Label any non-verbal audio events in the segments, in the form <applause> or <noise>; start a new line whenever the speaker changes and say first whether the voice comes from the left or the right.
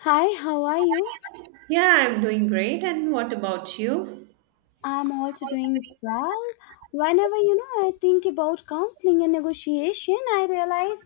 left: Hi, how are you?
right: Yeah, I'm doing great. And what about you?
left: I'm also doing well. Whenever you know I think about counseling and negotiation, I realize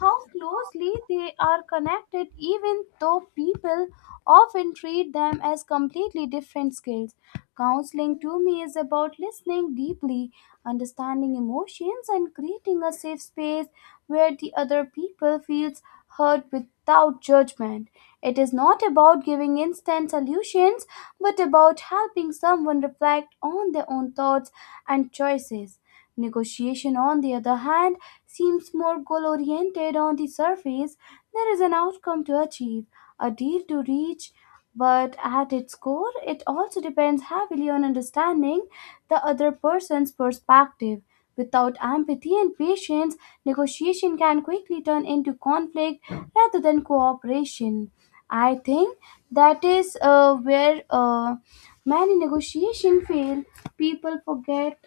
left: how closely they are connected, even though people often treat them as completely different skills. Counseling to me is about listening deeply, understanding emotions, and creating a safe space where the other people feels heard without judgment. It is not about giving instant solutions, but about helping someone reflect on their own thoughts and choices. Negotiation, on the other hand, seems more goal oriented on the surface. There is an outcome to achieve, a deal to reach, but at its core, it also depends heavily on understanding the other person's perspective. Without empathy and patience, negotiation can quickly turn into conflict rather than cooperation. I think that is where many negotiations fail. People forget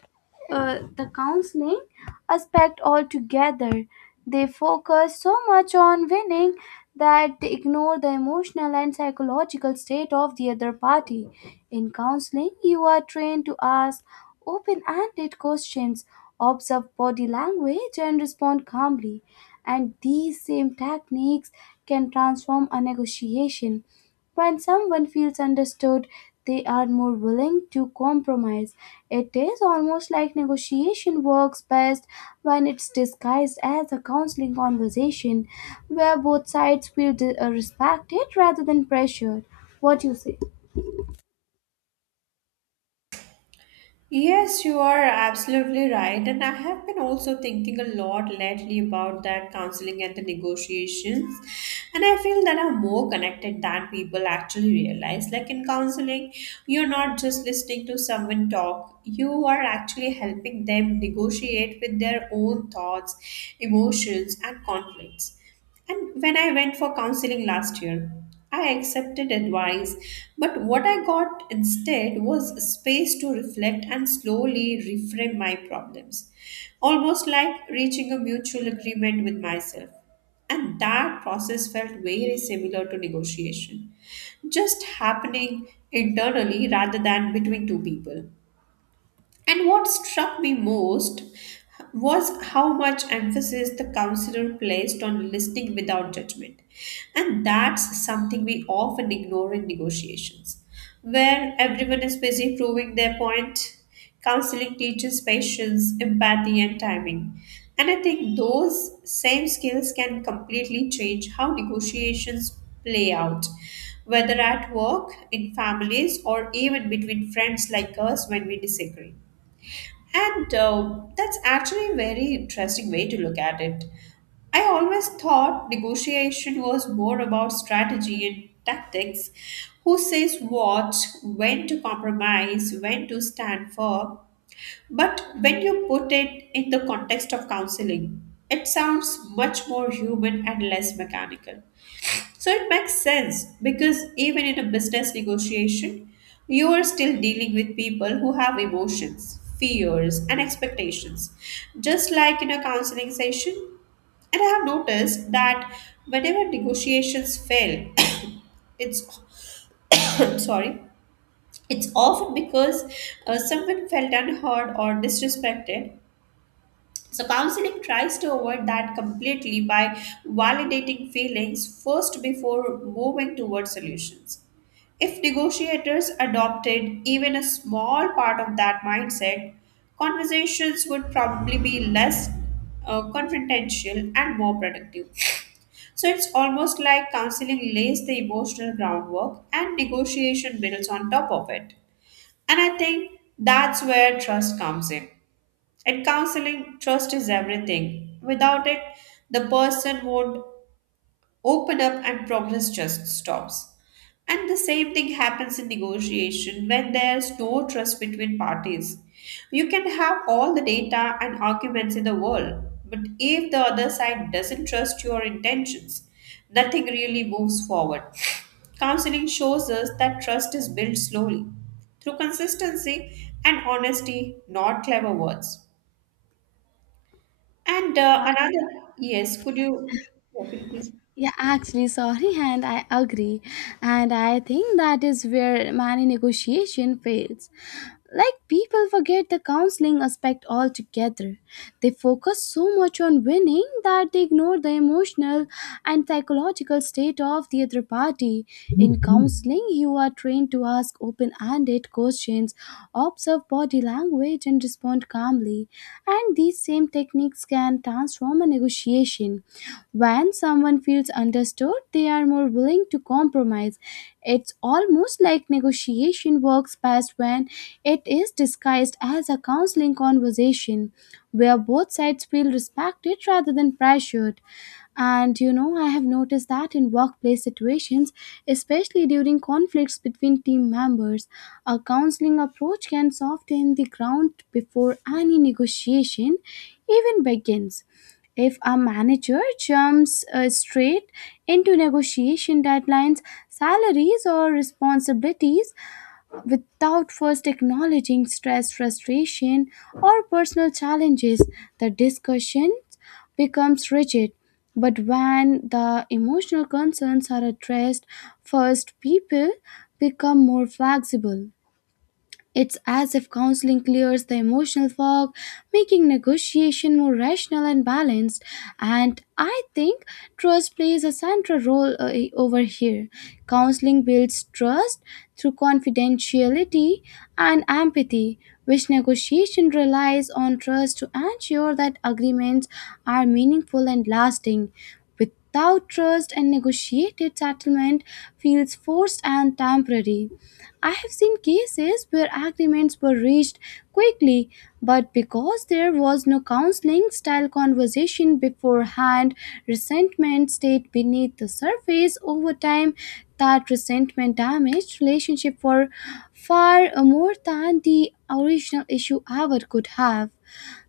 left: the counseling aspect altogether. They focus so much on winning that they ignore the emotional and psychological state of the other party. In counseling, you are trained to ask open ended questions, observe body language, and respond calmly. And these same techniques can transform a negotiation when someone feels understood, they are more willing to compromise. It is almost like negotiation works best when it's disguised as a counseling conversation where both sides feel respected rather than pressured. What do you say?
right: Yes, you are absolutely right. And I have been also thinking a lot lately about that counseling and the negotiations. And I feel that I'm more connected than people actually realize. Like in counseling, you're not just listening to someone talk, you are actually helping them negotiate with their own thoughts, emotions, and conflicts. And when I went for counseling last year, I accepted advice, but what I got instead was space to reflect and slowly reframe my problems, almost like reaching a mutual agreement with myself. And that process felt very similar to negotiation, just happening internally rather than between two people. And what struck me most was how much emphasis the counselor placed on listening without judgment. And that's something we often ignore in negotiations, where everyone is busy proving their point. Counseling teaches patience, empathy, and timing. And I think those same skills can completely change how negotiations play out, whether at work, in families, or even between friends like us when we disagree. And That's actually a very interesting way to look at it. I always thought negotiation was more about strategy and tactics, who says what, when to compromise, when to stand firm. But when you put it in the context of counseling, it sounds much more human and less mechanical. So it makes sense because even in a business negotiation, you are still dealing with people who have emotions, fears, and expectations, just like in a counseling session. And I have noticed that whenever negotiations fail, <coughs> it's <coughs> sorry, it's often because someone felt unheard or disrespected. So, counseling tries to avoid that completely by validating feelings first before moving towards solutions. If negotiators adopted even a small part of that mindset, conversations would probably be less confrontational and more productive. So, it's almost like counseling lays the emotional groundwork and negotiation builds on top of it. And I think that's where trust comes in. In counseling, trust is everything. Without it, the person won't open up and progress just stops. And the same thing happens in negotiation when there's no trust between parties. You can have all the data and arguments in the world, but if the other side doesn't trust your intentions, nothing really moves forward. Counseling shows us that trust is built slowly through consistency and honesty, not clever words. And Another, yes, could you, yeah, could you please?
left: Yeah, actually, sorry, and I agree. And I think that is where many negotiation fails. Like people forget the counseling aspect altogether. They focus so much on winning that they ignore the emotional and psychological state of the other party. In counseling, you are trained to ask open ended questions, observe body language, and respond calmly. And these same techniques can transform a negotiation. When someone feels understood, they are more willing to compromise. It's almost like negotiation works best when it is disguised as a counseling conversation where both sides feel respected rather than pressured. And you know, I have noticed that in workplace situations, especially during conflicts between team members, a counseling approach can soften the ground before any negotiation even begins. If a manager jumps straight into negotiation deadlines, salaries, or responsibilities without first acknowledging stress, frustration, or personal challenges, the discussion becomes rigid. But when the emotional concerns are addressed first, people become more flexible. It's as if counseling clears the emotional fog, making negotiation more rational and balanced. And I think trust plays a central role over here. Counseling builds trust through confidentiality and empathy, which negotiation relies on trust to ensure that agreements are meaningful and lasting. Without trust, and negotiated settlement feels forced and temporary. I have seen cases where agreements were reached quickly, but because there was no counseling style conversation beforehand, resentment stayed beneath the surface over time. That resentment damaged relationship for far more than the original issue ever could have.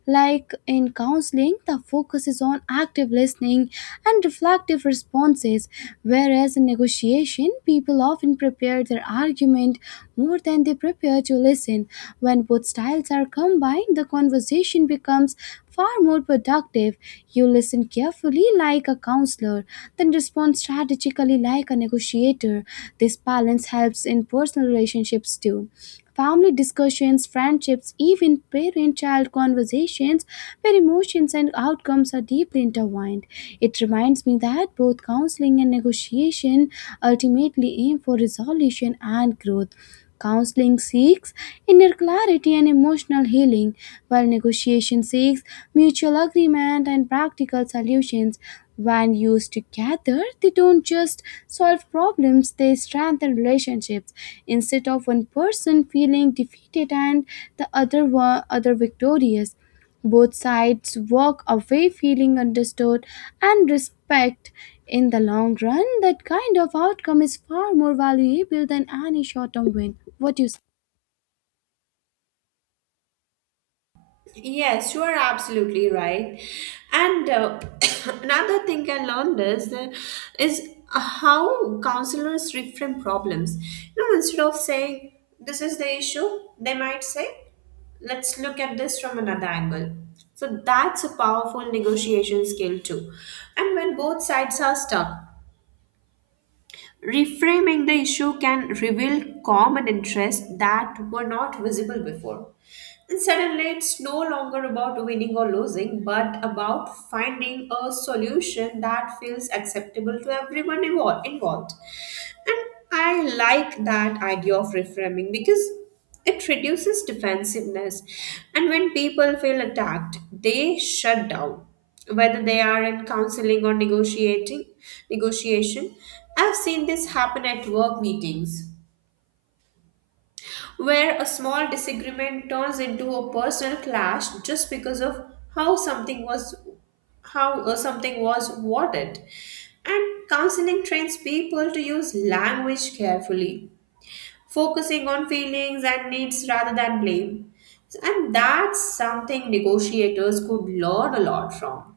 left: Like in counseling, the focus is on active listening and reflective responses, whereas in negotiation, people often prepare their argument more than they prepare to listen. When both styles are combined, the conversation becomes far more productive. You listen carefully like a counselor, then respond strategically like a negotiator. This balance helps in personal relationships too. Family discussions, friendships, even parent child conversations, where emotions and outcomes are deeply intertwined. It reminds me that both counseling and negotiation ultimately aim for resolution and growth. Counseling seeks inner clarity and emotional healing, while negotiation seeks mutual agreement and practical solutions. When used together, they don't just solve problems, they strengthen relationships. Instead of one person feeling defeated and the other one other victorious, both sides walk away feeling understood and respect. In the long run, that kind of outcome is far more valuable than any short term win. What do you say?
right: Yes, you are absolutely right. And <coughs> Another thing I learned is how counselors reframe problems. You know, instead of saying this is the issue, they might say, let's look at this from another angle. So that's a powerful negotiation skill too. And when both sides are stuck, reframing the issue can reveal common interests that were not visible before. And suddenly, it's no longer about winning or losing, but about finding a solution that feels acceptable to everyone involved. I like that idea of reframing because it reduces defensiveness. And when people feel attacked, they shut down. Whether they are in counseling or negotiating negotiation, I've seen this happen at work meetings where a small disagreement turns into a personal clash just because of how something was how something was worded. And counseling trains people to use language carefully, focusing on feelings and needs rather than blame. And that's something negotiators could learn a lot from.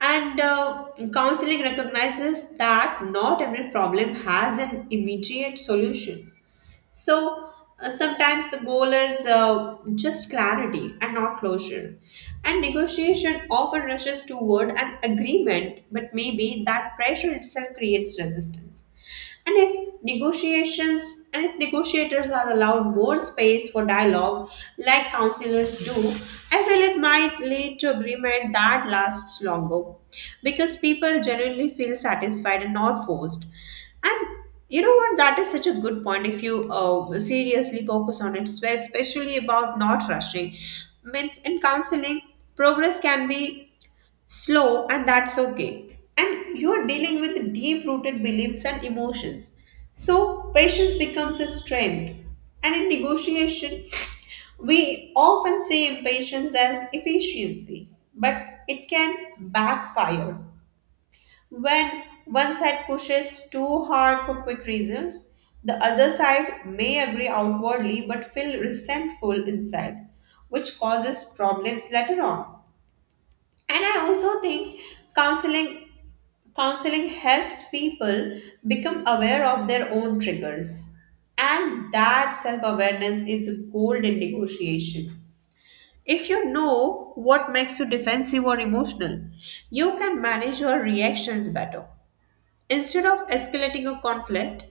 right: And Counseling recognizes that not every problem has an immediate solution. So Sometimes the goal is just clarity and not closure. And negotiation often rushes toward an agreement, but maybe that pressure itself creates resistance. And if negotiations and if negotiators are allowed more space for dialogue, like counselors do, I feel it might lead to agreement that lasts longer because people generally feel satisfied and not forced. And you know what? That is such a good point. If you seriously focus on it, especially about not rushing, means in counseling, progress can be slow, and that's okay. And you're dealing with deep-rooted beliefs and emotions, so patience becomes a strength. And in negotiation, we often see impatience as efficiency, but it can backfire. When one side pushes too hard for quick reasons, the other side may agree outwardly but feel resentful inside, which causes problems later on. And I also think counseling counseling helps people become aware of their own triggers. And that self-awareness is gold in negotiation. If you know what makes you defensive or emotional, you can manage your reactions better. Instead of escalating a conflict,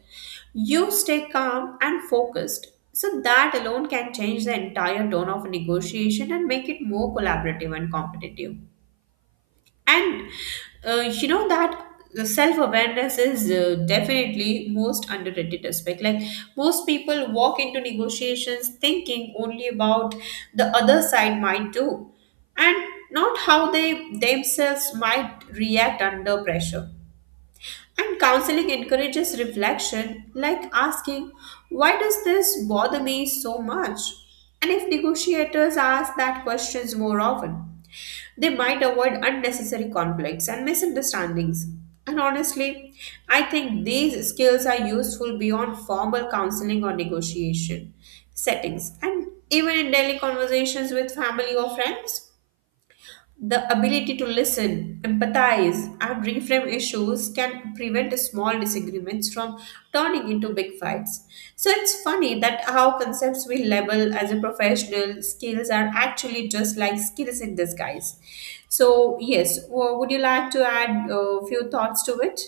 right: you stay calm and focused. So, that alone can change the entire tone of a negotiation and make it more collaborative and competitive. And You know that the self-awareness is definitely most underrated aspect. Like most people walk into negotiations thinking only about the other side might do and not how they themselves might react under pressure, and counseling encourages reflection, like asking, why does this bother me so much? And if negotiators ask that questions more often, they might avoid unnecessary conflicts and misunderstandings. And honestly, I think these skills are useful beyond formal counseling or negotiation settings and even in daily conversations with family or friends. The ability to listen, empathize, and reframe issues can prevent small disagreements from turning into big fights. So it's funny that how concepts we label as a professional skills are actually just like skills in disguise. So yes, would you like to add a few thoughts to it?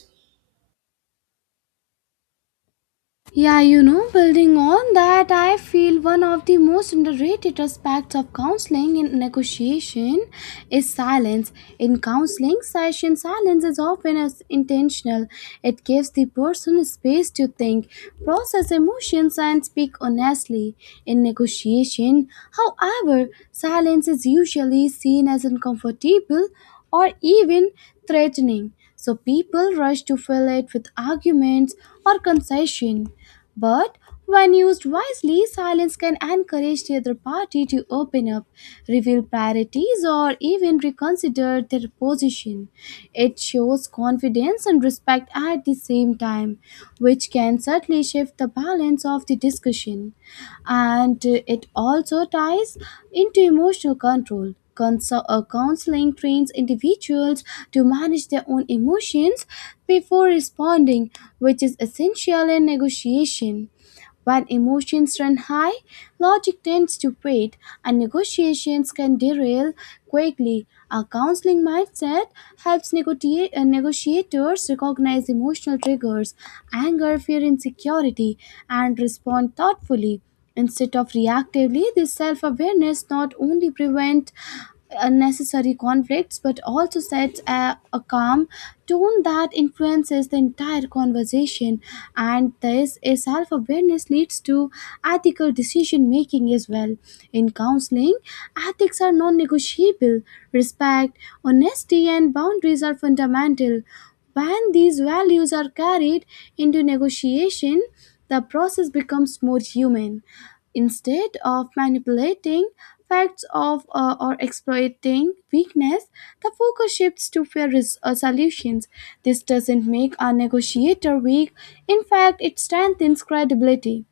left: Yeah, you know, building on that, I feel one of the most underrated aspects of counseling in negotiation is silence. In counseling session, silence is often as intentional. It gives the person space to think, process emotions, and speak honestly. In negotiation, however, silence is usually seen as uncomfortable or even threatening. So people rush to fill it with arguments or concession. But when used wisely, silence can encourage the other party to open up, reveal priorities, or even reconsider their position. It shows confidence and respect at the same time, which can certainly shift the balance of the discussion and it also ties into emotional control. Counseling trains individuals to manage their own emotions before responding, which is essential in negotiation. When emotions run high, logic tends to fade, and negotiations can derail quickly. A counseling mindset helps negotiators recognize emotional triggers, anger, fear, insecurity, and respond thoughtfully. Instead of reactively, this self awareness not only prevents unnecessary conflicts but also sets a calm tone that influences the entire conversation. And this self awareness leads to ethical decision making as well. In counseling, ethics are non negotiable, respect, honesty, and boundaries are fundamental when these values are carried into negotiation, the process becomes more human. Instead of manipulating facts of or exploiting weakness, the focus shifts to fair solutions. This doesn't make our negotiator weak. In fact, it strengthens credibility.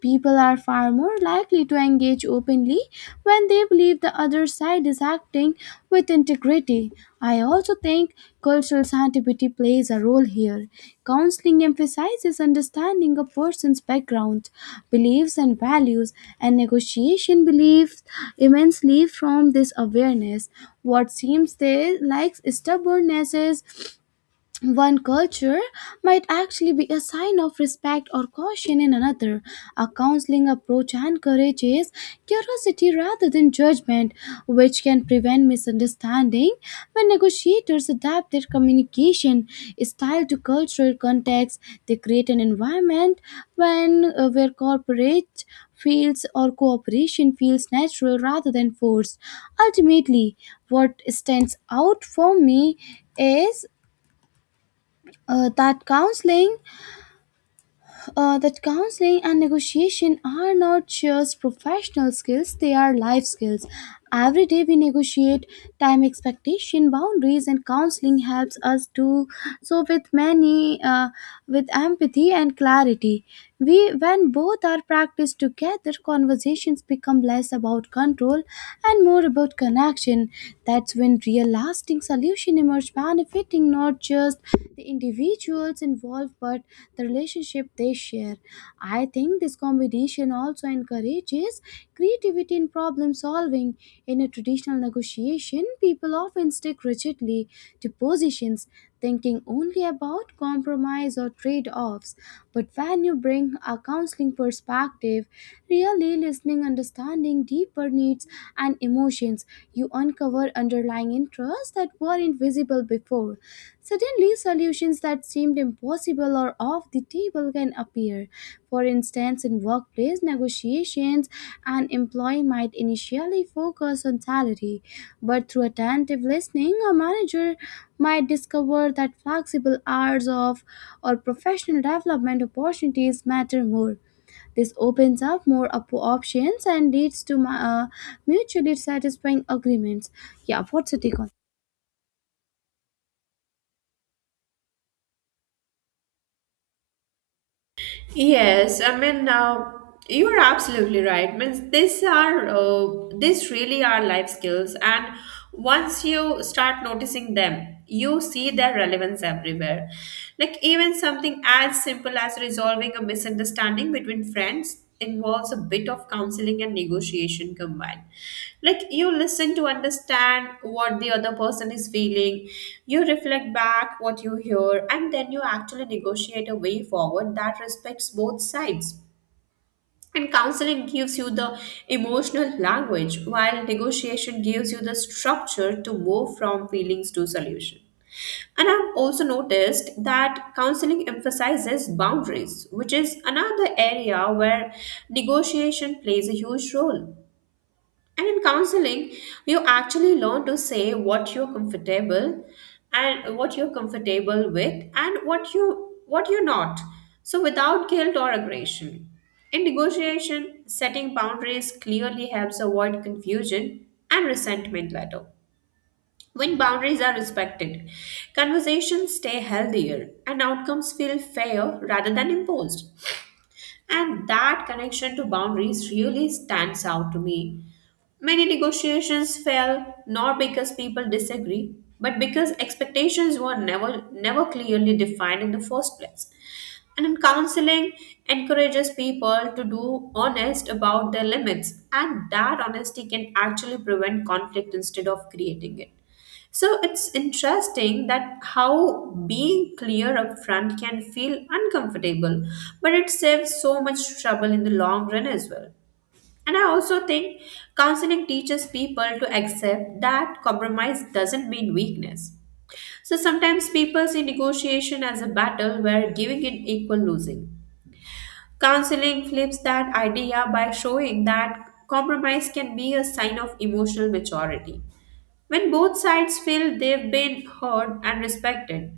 left: People are far more likely to engage openly when they believe the other side is acting with integrity. I also think cultural sensitivity plays a role here. Counseling emphasizes understanding a person's background, beliefs, and values, and negotiation believes immensely from this awareness. What seems they like stubbornness is one culture might actually be a sign of respect or caution in another. A counseling approach encourages curiosity rather than judgment, which can prevent misunderstanding when negotiators adapt their communication style to cultural context. They create an environment when where corporate feels or cooperation feels natural rather than forced. Ultimately, what stands out for me is uh, that counseling that counseling and negotiation are not just professional skills they are life skills every day we negotiate time expectation boundaries and counseling helps us do so with empathy and clarity we when both are practiced together conversations become less about control and more about connection that's when real lasting solution emerge benefiting not just the individuals involved but the relationship they share. I think this combination also encourages creativity in problem solving. In a traditional negotiation, people often stick rigidly to positions, thinking only about compromise or trade offs. But when you bring a counseling perspective, really listening, understanding deeper needs and emotions, you uncover underlying interests that weren't visible before. Suddenly, solutions that seemed impossible or off the table can appear. For instance, in workplace negotiations, an employee might initially focus on salary, but through attentive listening, a manager might discover that flexible hours of or professional development opportunities matter more. This opens up more options and leads to mutually satisfying agreements. Yeah, what's your take on?
right: Yes, I mean, you are absolutely right. Means these are these really are life skills, and once you start noticing them, you see their relevance everywhere. Like even something as simple as resolving a misunderstanding between friends involves a bit of counseling and negotiation combined. Like you listen to understand what the other person is feeling, you reflect back what you hear, and then you actually negotiate a way forward that respects both sides. And counseling gives you the emotional language, while negotiation gives you the structure to move from feelings to solution. And I've also noticed that counseling emphasizes boundaries, which is another area where negotiation plays a huge role. And in counseling, you actually learn to say what you're comfortable with and what you what you're not. So without guilt or aggression. In negotiation, setting boundaries clearly helps avoid confusion and resentment later. When boundaries are respected, conversations stay healthier and outcomes feel fair rather than imposed. And that connection to boundaries really stands out to me. Many negotiations fail not because people disagree, but because expectations were never clearly defined in the first place. And in counseling encourages people to do honest about their limits, and that honesty can actually prevent conflict instead of creating it. So it's interesting that how being clear up front can feel uncomfortable, but it saves so much trouble in the long run as well. And I also think counseling teaches people to accept that compromise doesn't mean weakness. So sometimes people see negotiation as a battle where giving in equal losing. Counseling flips that idea by showing that compromise can be a sign of emotional maturity. When both sides feel they've been heard and respected,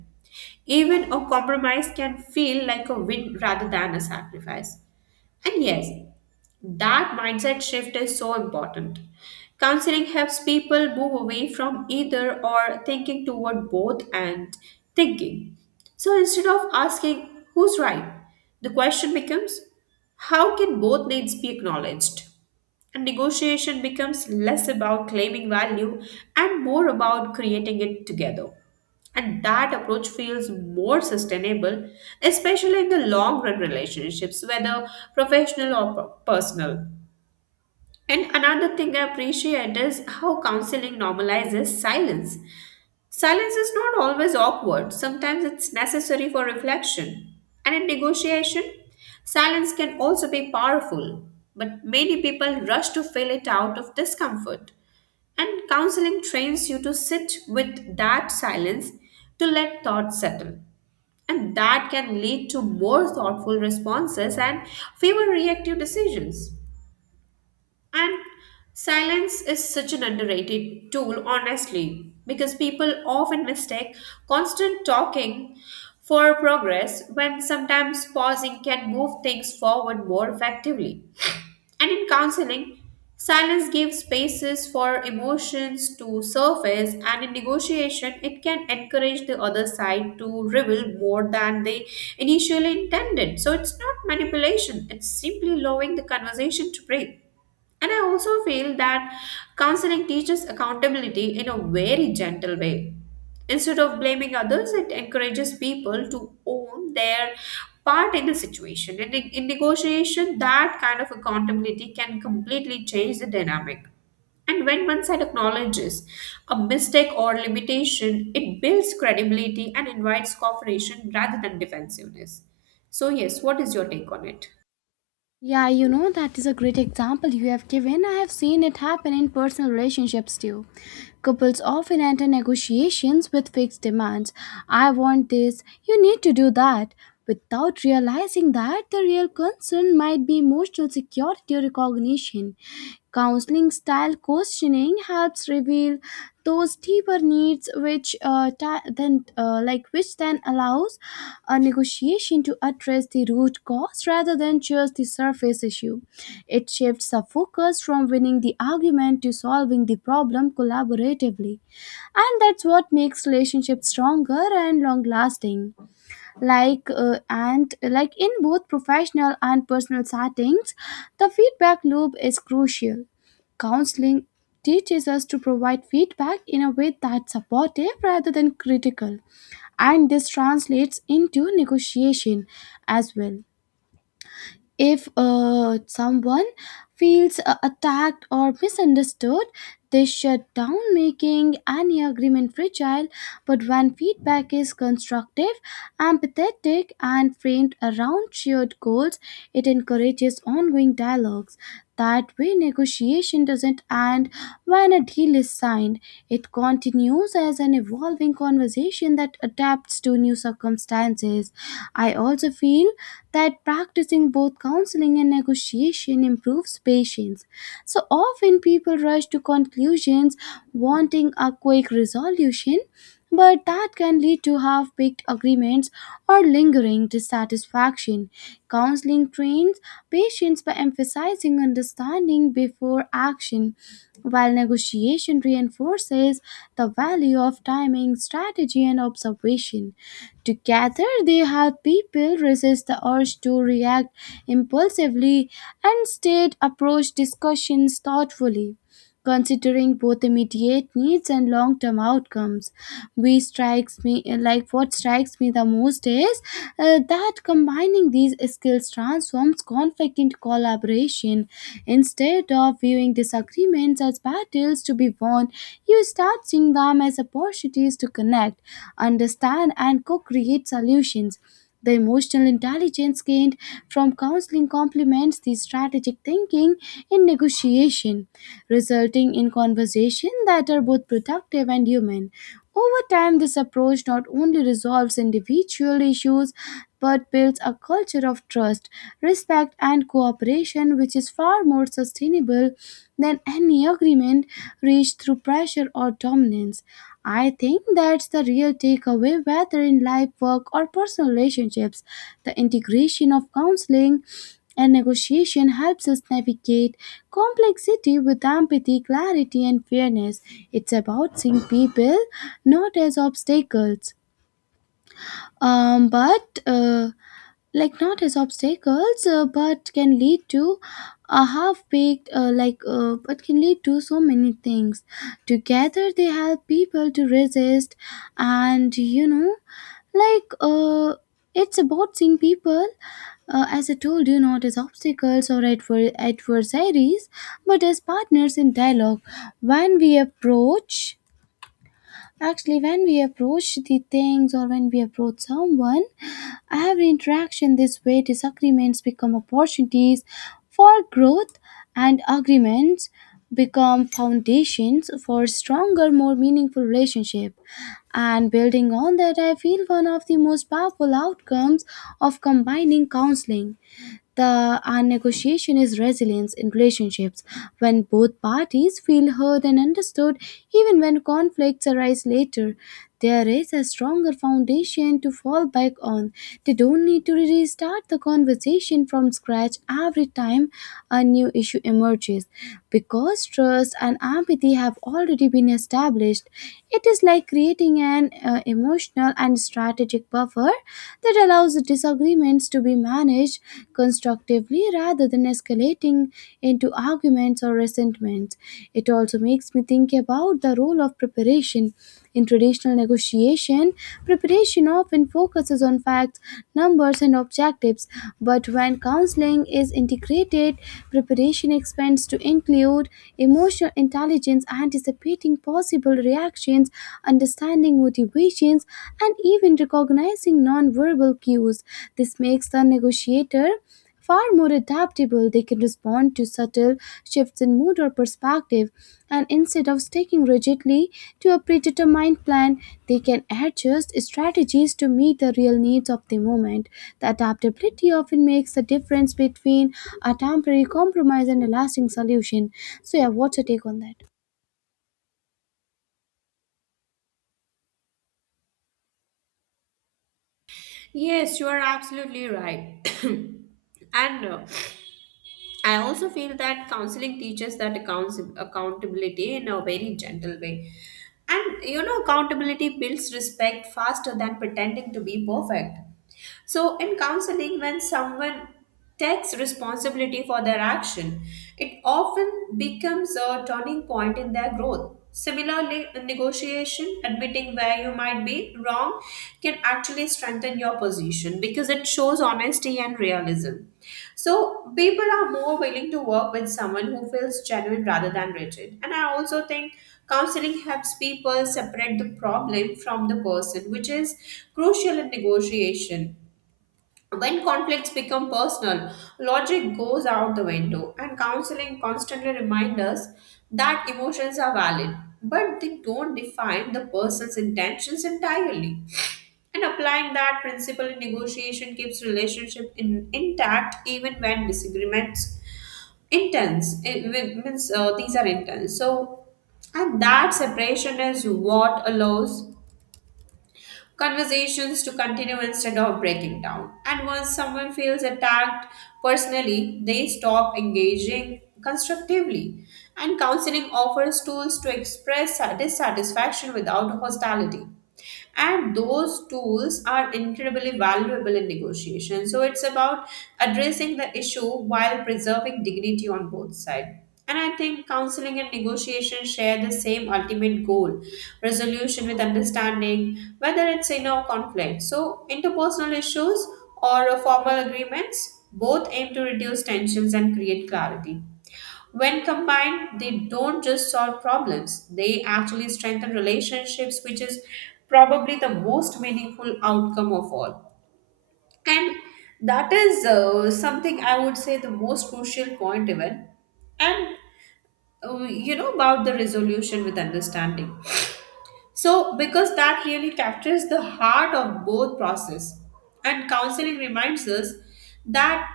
right: even a compromise can feel like a win rather than a sacrifice. And yes, that mindset shift is so important. Counseling helps people move away from either or thinking toward both and thinking. So instead of asking who's right, the question becomes how can both needs be acknowledged? And negotiation becomes less about claiming value and more about creating it together. And that approach feels more sustainable, especially in the long run relationships, whether professional or personal. And another thing I appreciate is how counseling normalizes silence. Silence is not always awkward, sometimes it's necessary for reflection. And in negotiation, silence can also be powerful, but many people rush to fill it out of discomfort. And counseling trains you to sit with that silence to let thoughts settle. And that can lead to more thoughtful responses and fewer reactive decisions. And silence is such an underrated tool, honestly, because people often mistake constant talking for progress when sometimes pausing can move things forward more effectively. And in counseling, silence gives spaces for emotions to surface, and in negotiation, it can encourage the other side to reveal more than they initially intended. So it's not manipulation, it's simply allowing the conversation to breathe. And I also feel that counseling teaches accountability in a very gentle way. Instead of blaming others, it encourages people to own their part in the situation. And in negotiation, that kind of accountability can completely change the dynamic. And when one side acknowledges a mistake or limitation, it builds credibility and invites cooperation rather than defensiveness. So, yes, what is your take on it?
left: Yeah, you know that is a great example you have given. I have seen it happen in personal relationships too. Couples often enter negotiations with fixed demands. I want this, you need to do that, without realizing that the real concern might be emotional security or recognition. Counseling style questioning helps reveal those deeper needs, which then allows a negotiation to address the root cause rather than just the surface issue. It shifts the focus from winning the argument to solving the problem collaboratively, and that's what makes relationships stronger and long lasting and like in both professional and personal settings the feedback loop is crucial counseling teaches us to provide feedback in a way that's supportive rather than critical and this translates into negotiation as well if someone feels attacked or misunderstood, they shut down, making any agreement fragile. But when feedback is constructive, empathetic, and framed around shared goals, it encourages ongoing dialogues. That way, negotiation doesn't end when a deal is signed. It continues as an evolving conversation that adapts to new circumstances. I also feel that practicing both counseling and negotiation improves patience. So often people rush to conclusions wanting a quick resolution but that can lead to half baked agreements or lingering dissatisfaction. Counseling trains patients by emphasizing understanding before action, while negotiation reinforces the value of timing, strategy, and observation. Together, they help people resist the urge to react impulsively and instead approach discussions thoughtfully considering both immediate needs and long-term outcomes. We strikes me like what strikes me the most is that combining these skills transforms conflict into collaboration. Instead of viewing disagreements as battles to be won, you start seeing them as opportunities to connect, understand, and co-create solutions. The emotional intelligence gained from counseling complements the strategic thinking in negotiation, resulting in conversations that are both productive and human. Over time, this approach not only resolves individual issues but builds a culture of trust, respect, and cooperation, which is far more sustainable than any agreement reached through pressure or dominance. I think that's the real takeaway, whether in life, work, or personal relationships. The integration of counseling and negotiation helps us navigate complexity with empathy, clarity, and fairness. It's about seeing people not as obstacles, but like not as obstacles but can lead to a half baked like but can lead to so many things together. They help people to resist, and you know like it's about seeing people, as I told you, not as obstacles or adversaries but as partners in dialogue. When we approach Actually, when we approach the things, or when we approach someone, every interaction this way, disagreements become opportunities for growth, and agreements become foundations for stronger, more meaningful relationship. And building on that, I feel one of the most powerful outcomes of combining counseling the our negotiation is resilience in relationships. When both parties feel heard and understood, even when conflicts arise later, there is a stronger foundation to fall back on. They don't need to restart the conversation from scratch every time a new issue emerges. Because trust and empathy have already been established, it is like creating an emotional and strategic buffer that allows disagreements to be managed constructively rather than escalating into arguments or resentments. It also makes me think about the role of preparation. In traditional negotiation, preparation often focuses on facts, numbers, and objectives, but when counseling is integrated, preparation expands to include emotional intelligence, anticipating possible reactions, understanding motivations, and even recognizing non-verbal cues. This makes the negotiator far more adaptable. They can respond to subtle shifts in mood or perspective, and instead of sticking rigidly to a predetermined plan, they can adjust strategies to meet the real needs of the moment. The adaptability often makes the difference between a temporary compromise and a lasting solution. So, yeah, what's your take on that?
right: Yes, you are absolutely right. <coughs> And I also feel that counseling teaches that accountability in a very gentle way. And you know, accountability builds respect faster than pretending to be perfect. So, in counseling, when someone takes responsibility for their action, it often becomes a turning point in their growth. Similarly, in negotiation, admitting where you might be wrong can actually strengthen your position because it shows honesty and realism. So people are more willing to work with someone who feels genuine rather than rigid. And I also think counseling helps people separate the problem from the person, which is crucial in negotiation. When conflicts become personal, logic goes out the window, and counseling constantly reminds us that emotions are valid, but they don't define the person's intentions entirely. And applying that principle in negotiation keeps intact even when disagreements intense. It wi- means These are intense. So, and that separation is what allows conversations to continue instead of breaking down. And once someone feels attacked personally, they stop engaging constructively. And counseling offers tools to express dissatisfaction without hostility, and those tools are incredibly valuable in negotiation. So it's about addressing the issue while preserving dignity on both sides. And I think counseling and negotiation share the same ultimate goal: resolution with understanding. Whether it's in a conflict, so interpersonal issues or formal agreements, both aim to reduce tensions and create clarity. When combined, they don't just solve problems, they actually strengthen relationships, which is probably the most meaningful outcome of all. And that is something I would say the most crucial point, even. And you know, about the resolution with understanding. So, because that really captures the heart of both process, and counseling reminds us that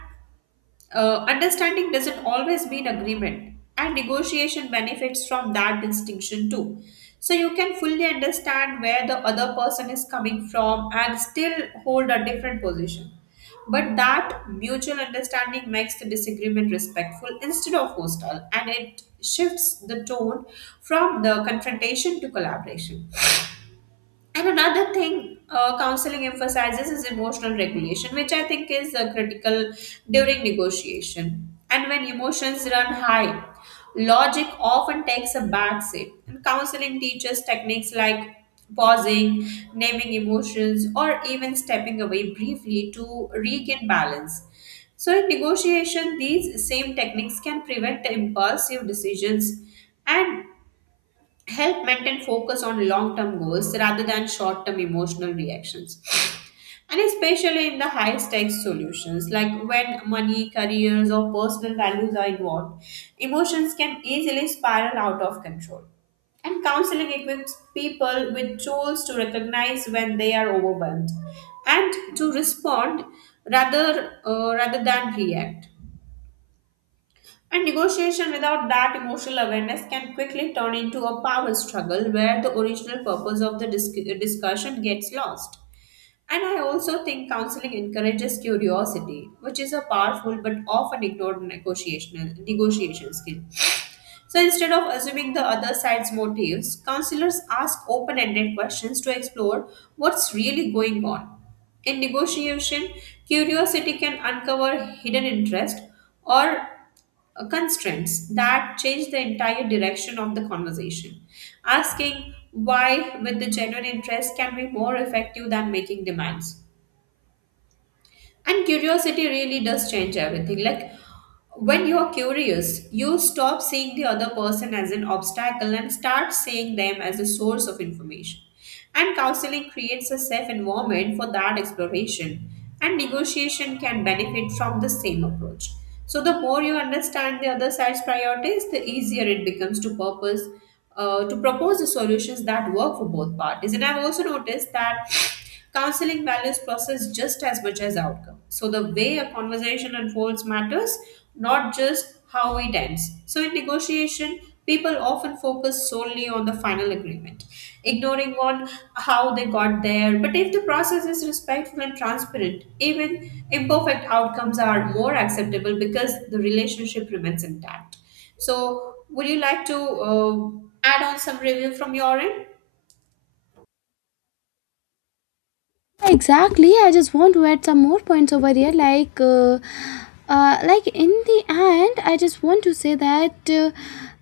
right: understanding doesn't always mean agreement, and negotiation benefits from that distinction too. So you can fully understand where the other person is coming from and still hold a different position. But that mutual understanding makes the disagreement respectful instead of hostile, and it shifts the tone from the confrontation to collaboration. And another thing, counseling emphasizes is emotional regulation, which I think is critical during negotiation. And when emotions run high, logic often takes a backseat. And counseling teaches techniques like pausing, naming emotions, or even stepping away briefly to regain balance. So, in negotiation, these same techniques can prevent impulsive decisions and help maintain focus on long term goals rather than short term emotional reactions. And especially in the high stakes solutions, like when money, careers, or personal values are involved, emotions can easily spiral out of control. And counseling equips people with tools to recognize when they are overwhelmed and to respond rather than react. And negotiation without that emotional awareness can quickly turn into a power struggle where the original purpose of the discussion gets lost. And I also think counseling encourages curiosity, which is a powerful but often ignored negotiation skill. <sniffs> So instead of assuming the other side's motives, counselors ask open ended questions to explore what's really going on. In negotiation, curiosity can uncover hidden interest or constraints that change the entire direction of the conversation. Asking why with the genuine interest can be more effective than making demands. And curiosity really does change everything. Like when you are curious, you stop seeing the other person as an obstacle and start seeing them as a source of information. And counseling creates a safe environment for that exploration, and negotiation can benefit from the same approach. So, the more you understand the other side's priorities, the easier it becomes to purpose. To propose the solutions that work for both parties. And I've also noticed that counseling values process just as much as outcome. So the way a conversation unfolds matters, not just how it ends. So in negotiation, people often focus solely on the final agreement, ignoring on how they got there. But if the process is respectful and transparent, even imperfect outcomes are more acceptable because the relationship remains intact. So would you like to add on some review from your end?
left: Exactly, I just want to add some more points over here. Like in the end, I just want to say that, uh,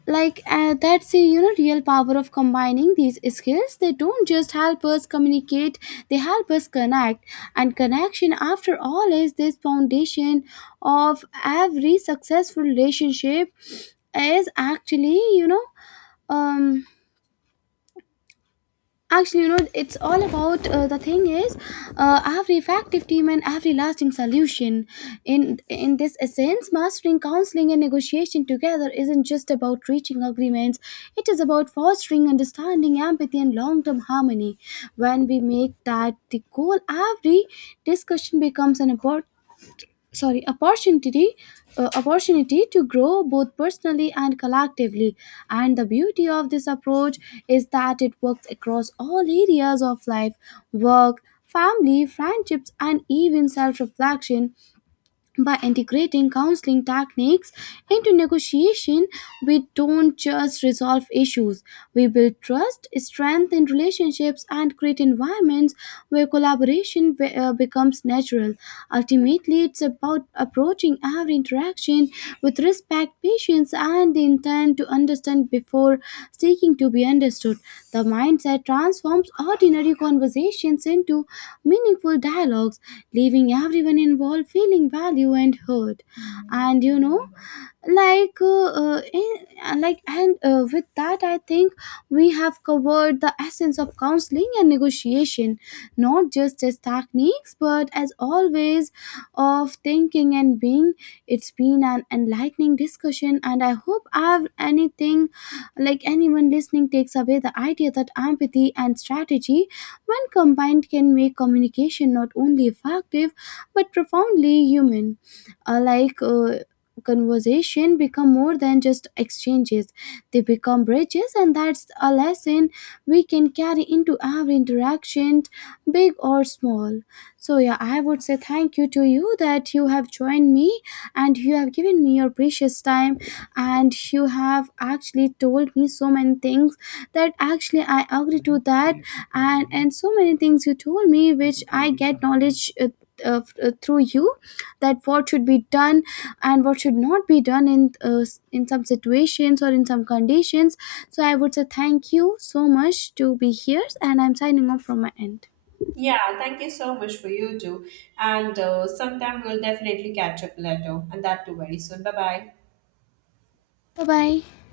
left: like uh, that's the, you know, real power of combining these skills. They don't just help us communicate, they help us connect, and connection, after all, is this foundation of every successful relationship. Is actually you know um Actually, you know, it's all about, the thing is, every effective team and every lasting solution. In this essence, mastering counseling and negotiation together isn't just about reaching agreements. It is about fostering understanding, empathy, and long-term harmony. When we make that the goal, every discussion becomes an oppor- sorry opportunity, opportunity to grow both personally and collectively. And the beauty of this approach is that it works across all areas of life: work, family, friendships, and even self reflection. By integrating counseling techniques into negotiation, we don't just resolve issues, we build trust, strengthen relationships, and create environments where collaboration becomes natural. Ultimately, it's about approaching every interaction with respect, patience, and the intent to understand before seeking to be understood. The mindset transforms ordinary conversations into meaningful dialogues, leaving everyone involved feeling valued and heard. And you know, like in- and like and With that, I think we have covered the essence of counseling and negotiation, not just as techniques but as always of thinking and being. It's been an enlightening discussion, and I hope I've anything like anyone listening takes away the idea that empathy and strategy, when combined, can make communication not only effective but profoundly human. uh, like uh, Conversation become more than just exchanges, they become bridges, and that's a lesson we can carry into every interaction, big or small. So, yeah, I would say thank you to you that you have joined me, and you have given me your precious time, and you have actually told me so many things that actually I agree to that. And so many things you told me which I get knowledge uh, through you, that what should be done and what should not be done in in some situations or in some conditions. So I would say thank you so much to be here, and I'm signing off from my end.
right: Yeah, thank you so much for you too. And sometime we'll definitely catch up later, and that too very soon. Bye bye.
left: Bye bye.